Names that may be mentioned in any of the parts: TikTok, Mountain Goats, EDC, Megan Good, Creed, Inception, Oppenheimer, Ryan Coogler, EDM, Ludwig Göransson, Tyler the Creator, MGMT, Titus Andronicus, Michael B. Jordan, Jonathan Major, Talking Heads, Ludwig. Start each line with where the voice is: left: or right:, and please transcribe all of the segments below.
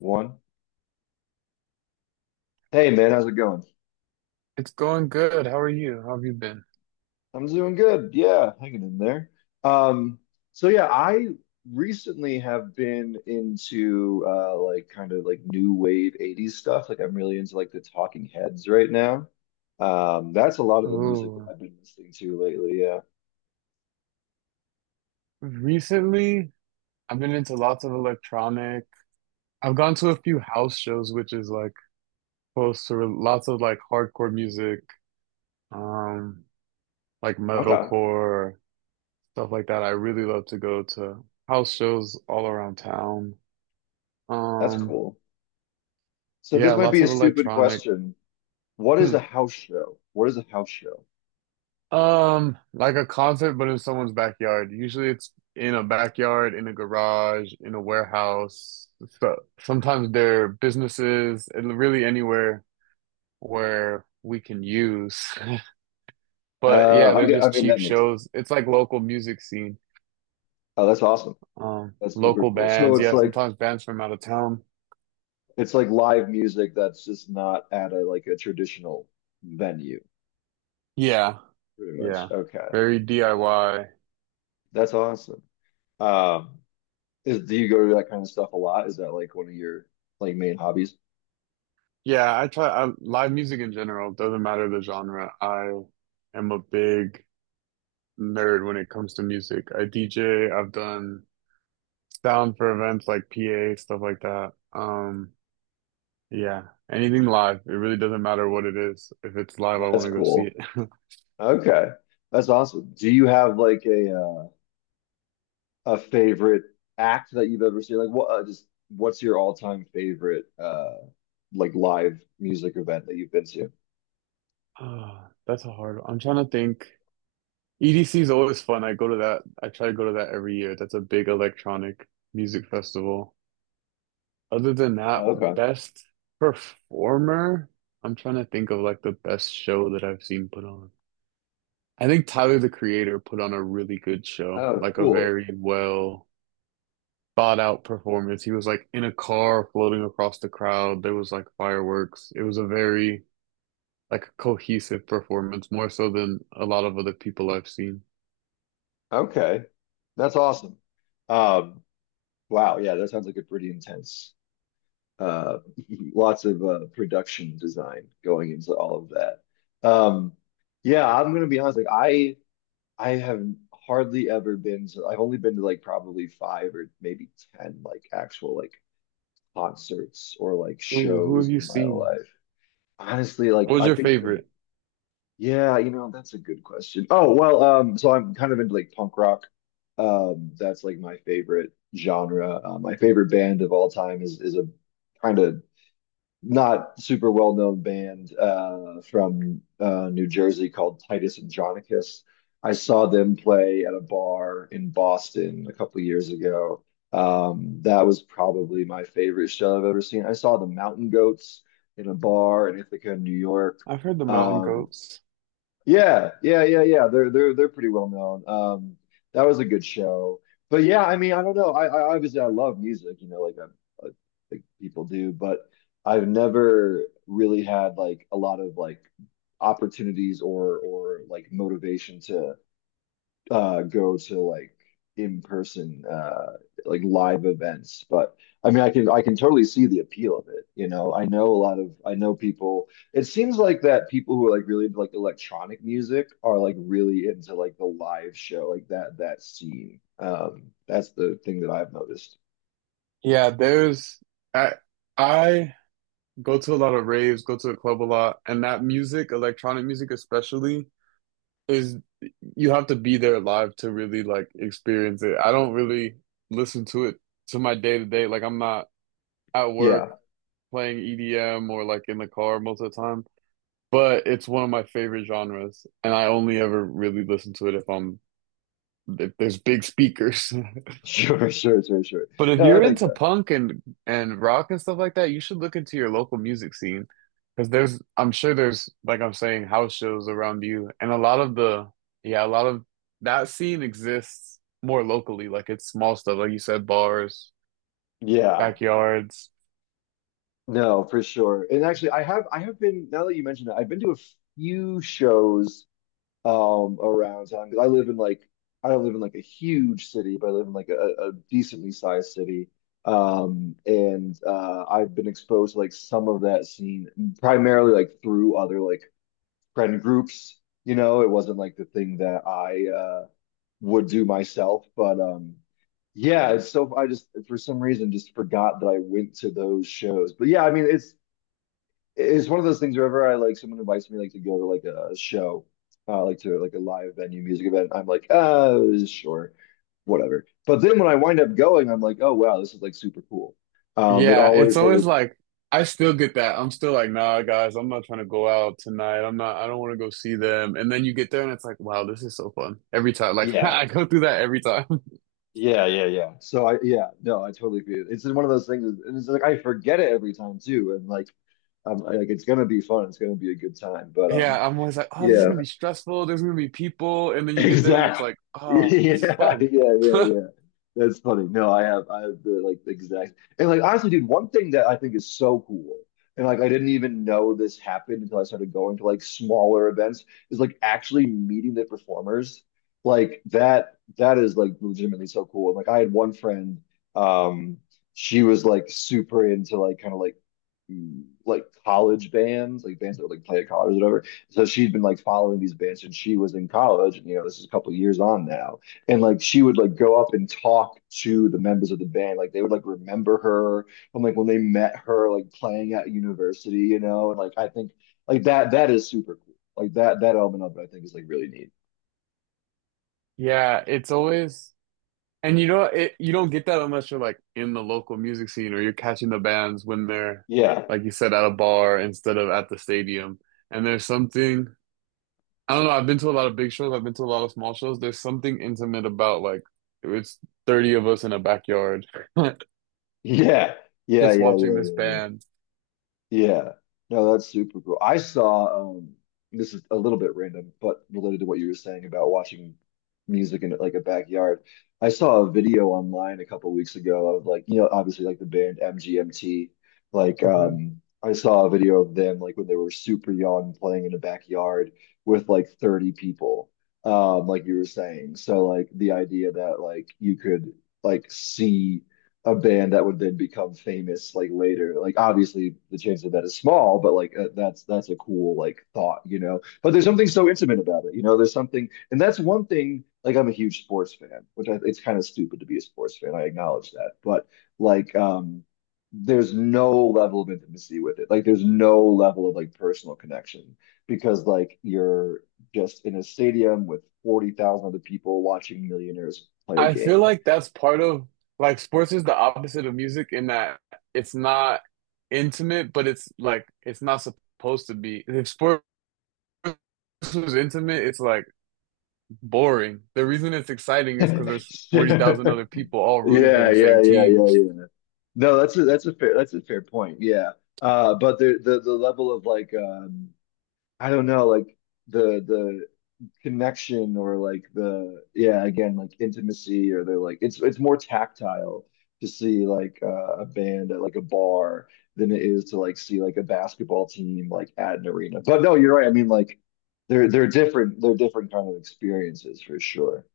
left: One. Hey man, how's it going?
right: It's going good. How are you? How have you been?
left: I'm doing good. Yeah, hanging in there. Um, so yeah, I recently have been into like kind of like new wave 80s stuff. Like I'm really into like the Talking Heads right now. That's a lot of the music that
right: Oh,
left: I've been listening to lately. Yeah.
right: recently I've been into lots of electronic. I've gone to a few house shows, which is like close to lots of like hardcore music, um, like
left: Okay.
right: metalcore, stuff like that. I really love to go to house shows all around town.
left: That's
right: Um,
left: cool. So
right: yeah,
left: this might
right: lots
left: be a
right: of
left: stupid
right: electronic.
left: question. What is a house show?
right: Like a concert, but in someone's backyard. Usually it's in a backyard, in a garage, in a warehouse. So sometimes they're businesses, and really anywhere where we can use. But yeah,
left: I,
right: they're
left: get- I
right: just
left: mean
right: cheap
left: that makes
right: shows. It's like local music scene.
left: Oh, that's awesome. That's super
right: Local
left: cool.
right: bands. Yeah, sometimes bands from out of town.
left: It's like live music that's just not at a traditional venue,
right: Yeah.
left: pretty much.
right: Yeah.
left: Okay.
right: Very
left: Gotcha.
right: DIY.
left: That's awesome. Um, is Do you go to that kind of stuff a lot? Is that like one of your like main hobbies?
right: Live music in general. Doesn't matter the genre. I am a big nerd when it comes to music. I DJ, I've done sound for events like PA, stuff like that. Yeah, anything live. It really doesn't matter what it is. If it's live, I want
left: That's
right: to go see
left: cool.
right: it.
left: Okay. That's awesome. Do you have like a favorite act that you've ever seen? Like what just what's your all-time favorite like live music event that you've been to?
right: Ah, that's a hard one. I'm trying to think. EDC is always fun. I go to that. I try to go to that every year. That's a big electronic music festival. Other than that,
left: Oh, okay.
right: best performer, I'm trying to think of like the best show that I've seen put on. I think Tyler the Creator put on a really good show,
left: Oh,
right: like a
left: cool.
right: very well thought out performance. He was like in a car floating across the crowd. There was like fireworks. It was a very like cohesive performance, more so than a lot of other people I've seen.
left: Okay. That's awesome. Um, wow, yeah, that sounds like a pretty intense uh lots of production design going into all of that. Um yeah, I'm gonna be honest, like I have hardly ever been to — I've only been to like probably five or maybe ten like actual like concerts or like
right: Ooh, who have
left: shows
right: you
left: in my
right: seen?
left: life. Honestly, like
right: What was
left: I
right: your
left: think the
right: favorite?
left: Yeah, you know, that's a good question. I'm kind of into like punk rock. That's like my favorite genre. My favorite band of all time is a kind of not super well-known band from New Jersey called Titus Andronicus. I saw them play at a bar in Boston a couple years ago. That was probably my favorite show I've ever seen. I saw the Mountain Goats in a bar in Ithaca, New York.
right: I've heard the Mountain
left: Um,
right: Goats.
left: yeah, yeah, yeah, yeah. They're pretty well known. That was a good show. But yeah, I mean, I don't know. I obviously — I love music, you know, like I think people do, but I've never really had like a lot of like opportunities or like motivation to go to like in person like live events. But I mean I can — I can totally see the appeal of it, you know. I know a lot of — I know people, it seems like, that people who are like really into like electronic music are like really into like the live show, like that scene. That's the thing that I've noticed.
right: Yeah, there's I I go to a lot of raves, go to the club a lot, and that music, electronic music especially, is you have to be there live to really like experience it. I don't really listen to it to my day to day. Like I'm not at
left: Yeah.
right: work playing EDM or like in the car most of the time. But it's one of my favorite genres, and I only ever really listen to it if I'm if there's big speakers.
left: Sure, sure, sure, sure.
right: But if
left: No,
right: you're
left: that makes
right: into
left: sense.
right: punk and rock and stuff like that, you should look into your local music scene because there's I'm sure there's, like I'm saying, house shows around you, and a lot of yeah, a lot of that scene exists more locally. Like it's small stuff like you said, bars,
left: Yeah,
right: backyards.
left: no, for sure. And actually I have been — now that you mentioned it, I've been to a few shows around town because I live in like — I don't live in like a huge city, but I live in like a decently sized city. And I've been exposed to like some of that scene primarily like through other like friend groups. You know, it wasn't like the thing that I would do myself, but yeah, it's — so I just for some reason just forgot that I went to those shows. But yeah, I mean, it's — it's one of those things wherever I — like someone invites me like to go to like a show, like to like a live venue music event, I'm like, sure, whatever. But then when I wind up going, I'm like, oh wow, this is like super cool. Um, it
right: Yeah, it's
left: always
right: always
left: like,
right: like I still get that. I'm still like, "Nah, guys, I'm not trying to go out tonight. I don't want to go see them." And then you get there and it's like, "Wow, this is so fun." Every time, like
left: yeah,
right: I go through that every time.
left: yeah, yeah, yeah. So yeah, no, I totally agree. It's one of those things, and it's like I forget it every time too, and like, I- like it's gonna be fun, it's gonna be a good time, but
right: Yeah, I'm always like, oh, this is
left: yeah,
right: gonna be stressful. There's gonna be people, and then you get there, and it's
left: exactly.
right: like, oh, this is
left: Yeah, yeah,
right: fun.
left: yeah, yeah. That's funny. No, I have the like exact — and like honestly, dude, one thing that I think is so cool, and like I didn't even know this happened until I started going to like smaller events, is like actually meeting the performers. Like that is like legitimately so cool. Like I had one friend, um, she was like super into like kind of like like college bands, like bands that would like play at college or whatever. So she'd been like following these bands, and she was in college, and you know, this is a couple years on now, and like she would like go up and talk to the members of the band, like they would like remember her from like when they met her like playing at university, you know. And like I think like that is super cool, like that element of it I think is like really neat.
right: Yeah, it's always, and you know, it, you don't get that unless you're like in the local music scene or you're catching the bands when they're,
left: Yeah,
right: like you said, at a bar instead of at the stadium. And there's something, I don't know, I've been to a lot of big shows, I've been to a lot of small shows. There's something intimate about like it's 30 of us in a backyard
left: yeah, yeah, yeah,
right: just
left: yeah,
right: watching this
left: yeah, yeah.
right: band.
left: Yeah. No, that's super cool. I saw this is a little bit random, but related to what you were saying about watching music in like a backyard. I saw a video online a couple weeks ago of like, you know, obviously like the band MGMT. Like
right: Mm-hmm.
left: I saw a video of them like when they were super young playing in a backyard with like 30 people. Like you were saying. So like the idea that like you could like see a band that would then become famous like later. Like obviously the chance of that is small, but like that's — that's a cool like thought, you know. But there's something so intimate about it, you know. There's something — and that's one thing. Like I'm a huge sports fan, which I — it's kind of stupid to be a sports fan, I acknowledge that, but like there's no level of intimacy with it. Like there's no level of like personal connection because like you're just in a stadium with 40,000 other people watching millionaires play a
right: I feel
left: game.
right: like that's part of like sports is the opposite of music in that it's not intimate, but it's like it's not supposed to be. If sports was intimate, it's like boring. The reason it's exciting is because there's 40,000 other people all rooting for
left: Yeah,
right: the same
left: yeah, yeah,
right: team.
left: yeah, yeah. No, that's a fair point. Yeah. But the the level of like I don't know, like the connection or like the — yeah, again, like intimacy, or they're like — it's more tactile to see like a band at like a bar than it is to like see like a basketball team like at an arena. But no, you're right. I mean like they're different kind of experiences for sure.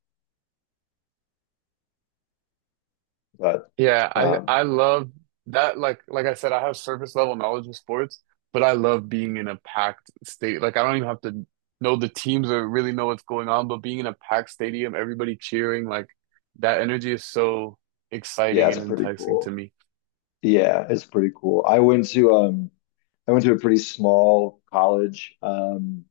left: But
right: Yeah, I
left: um
right: I love that. Like I said, I have surface level knowledge of sports, but I love being in a packed state. Like I don't even have to know the teams or really know what's going on, but being in a packed stadium, everybody cheering, like that energy is so
left: yeah,
right: exciting
left: it's
right: and
left: pretty
right: enticing to
left: cool.
right: me.
left: Yeah, it's pretty cool. I went to a pretty small college.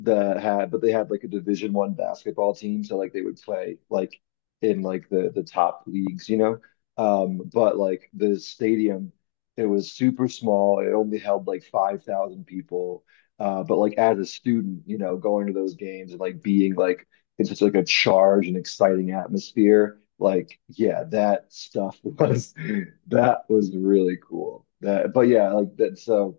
left: That had — but they had like a division one basketball team, so like they would play like in like the top leagues, you know. But like the stadium, it was super small, it only held like 5,000 people. But like as a student, you know, going to those games and like being like in such like a charged and exciting atmosphere, like yeah, that stuff was that was really cool. that but yeah, like that. So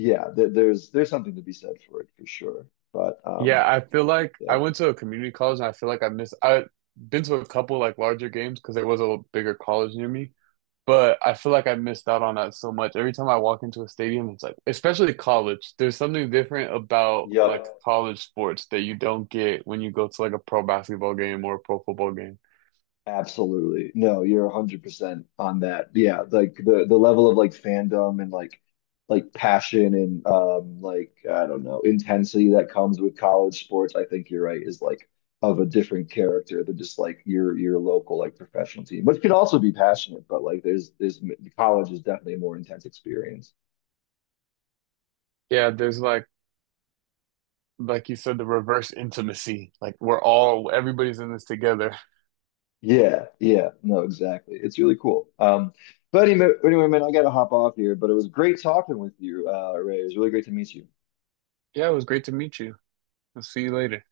left: yeah, there, there's — there's something to be said for it for sure. But
right: Yeah, I feel like
left: yeah,
right: I went to a community college, and I feel like I missed I've been to a couple like larger games because there was a bigger college near me. But I feel like I missed out on that so much. Every time I walk into a stadium, it's like, especially college, there's something different about like
left: yep,
right: college sports that you don't get when you go to like a pro basketball game or a pro football game.
left: absolutely. No, you're 100% on that. Yeah, like the level of like fandom and like passion and like I don't know, intensity that comes with college sports, I think you're right, is like of a different character than just like your local like professional team, which could also be passionate, but like there's college is definitely a more intense experience.
right: Yeah, there's like you said, the reverse intimacy. Like we're all, everybody's in this together.
left: Yeah, yeah, no, exactly. It's really cool. But anyway, anyway, man, I gotta hop off here. But it was great talking with you, Ray. It was really great to meet you.
right: Yeah, it was great to meet you. I'll see you later.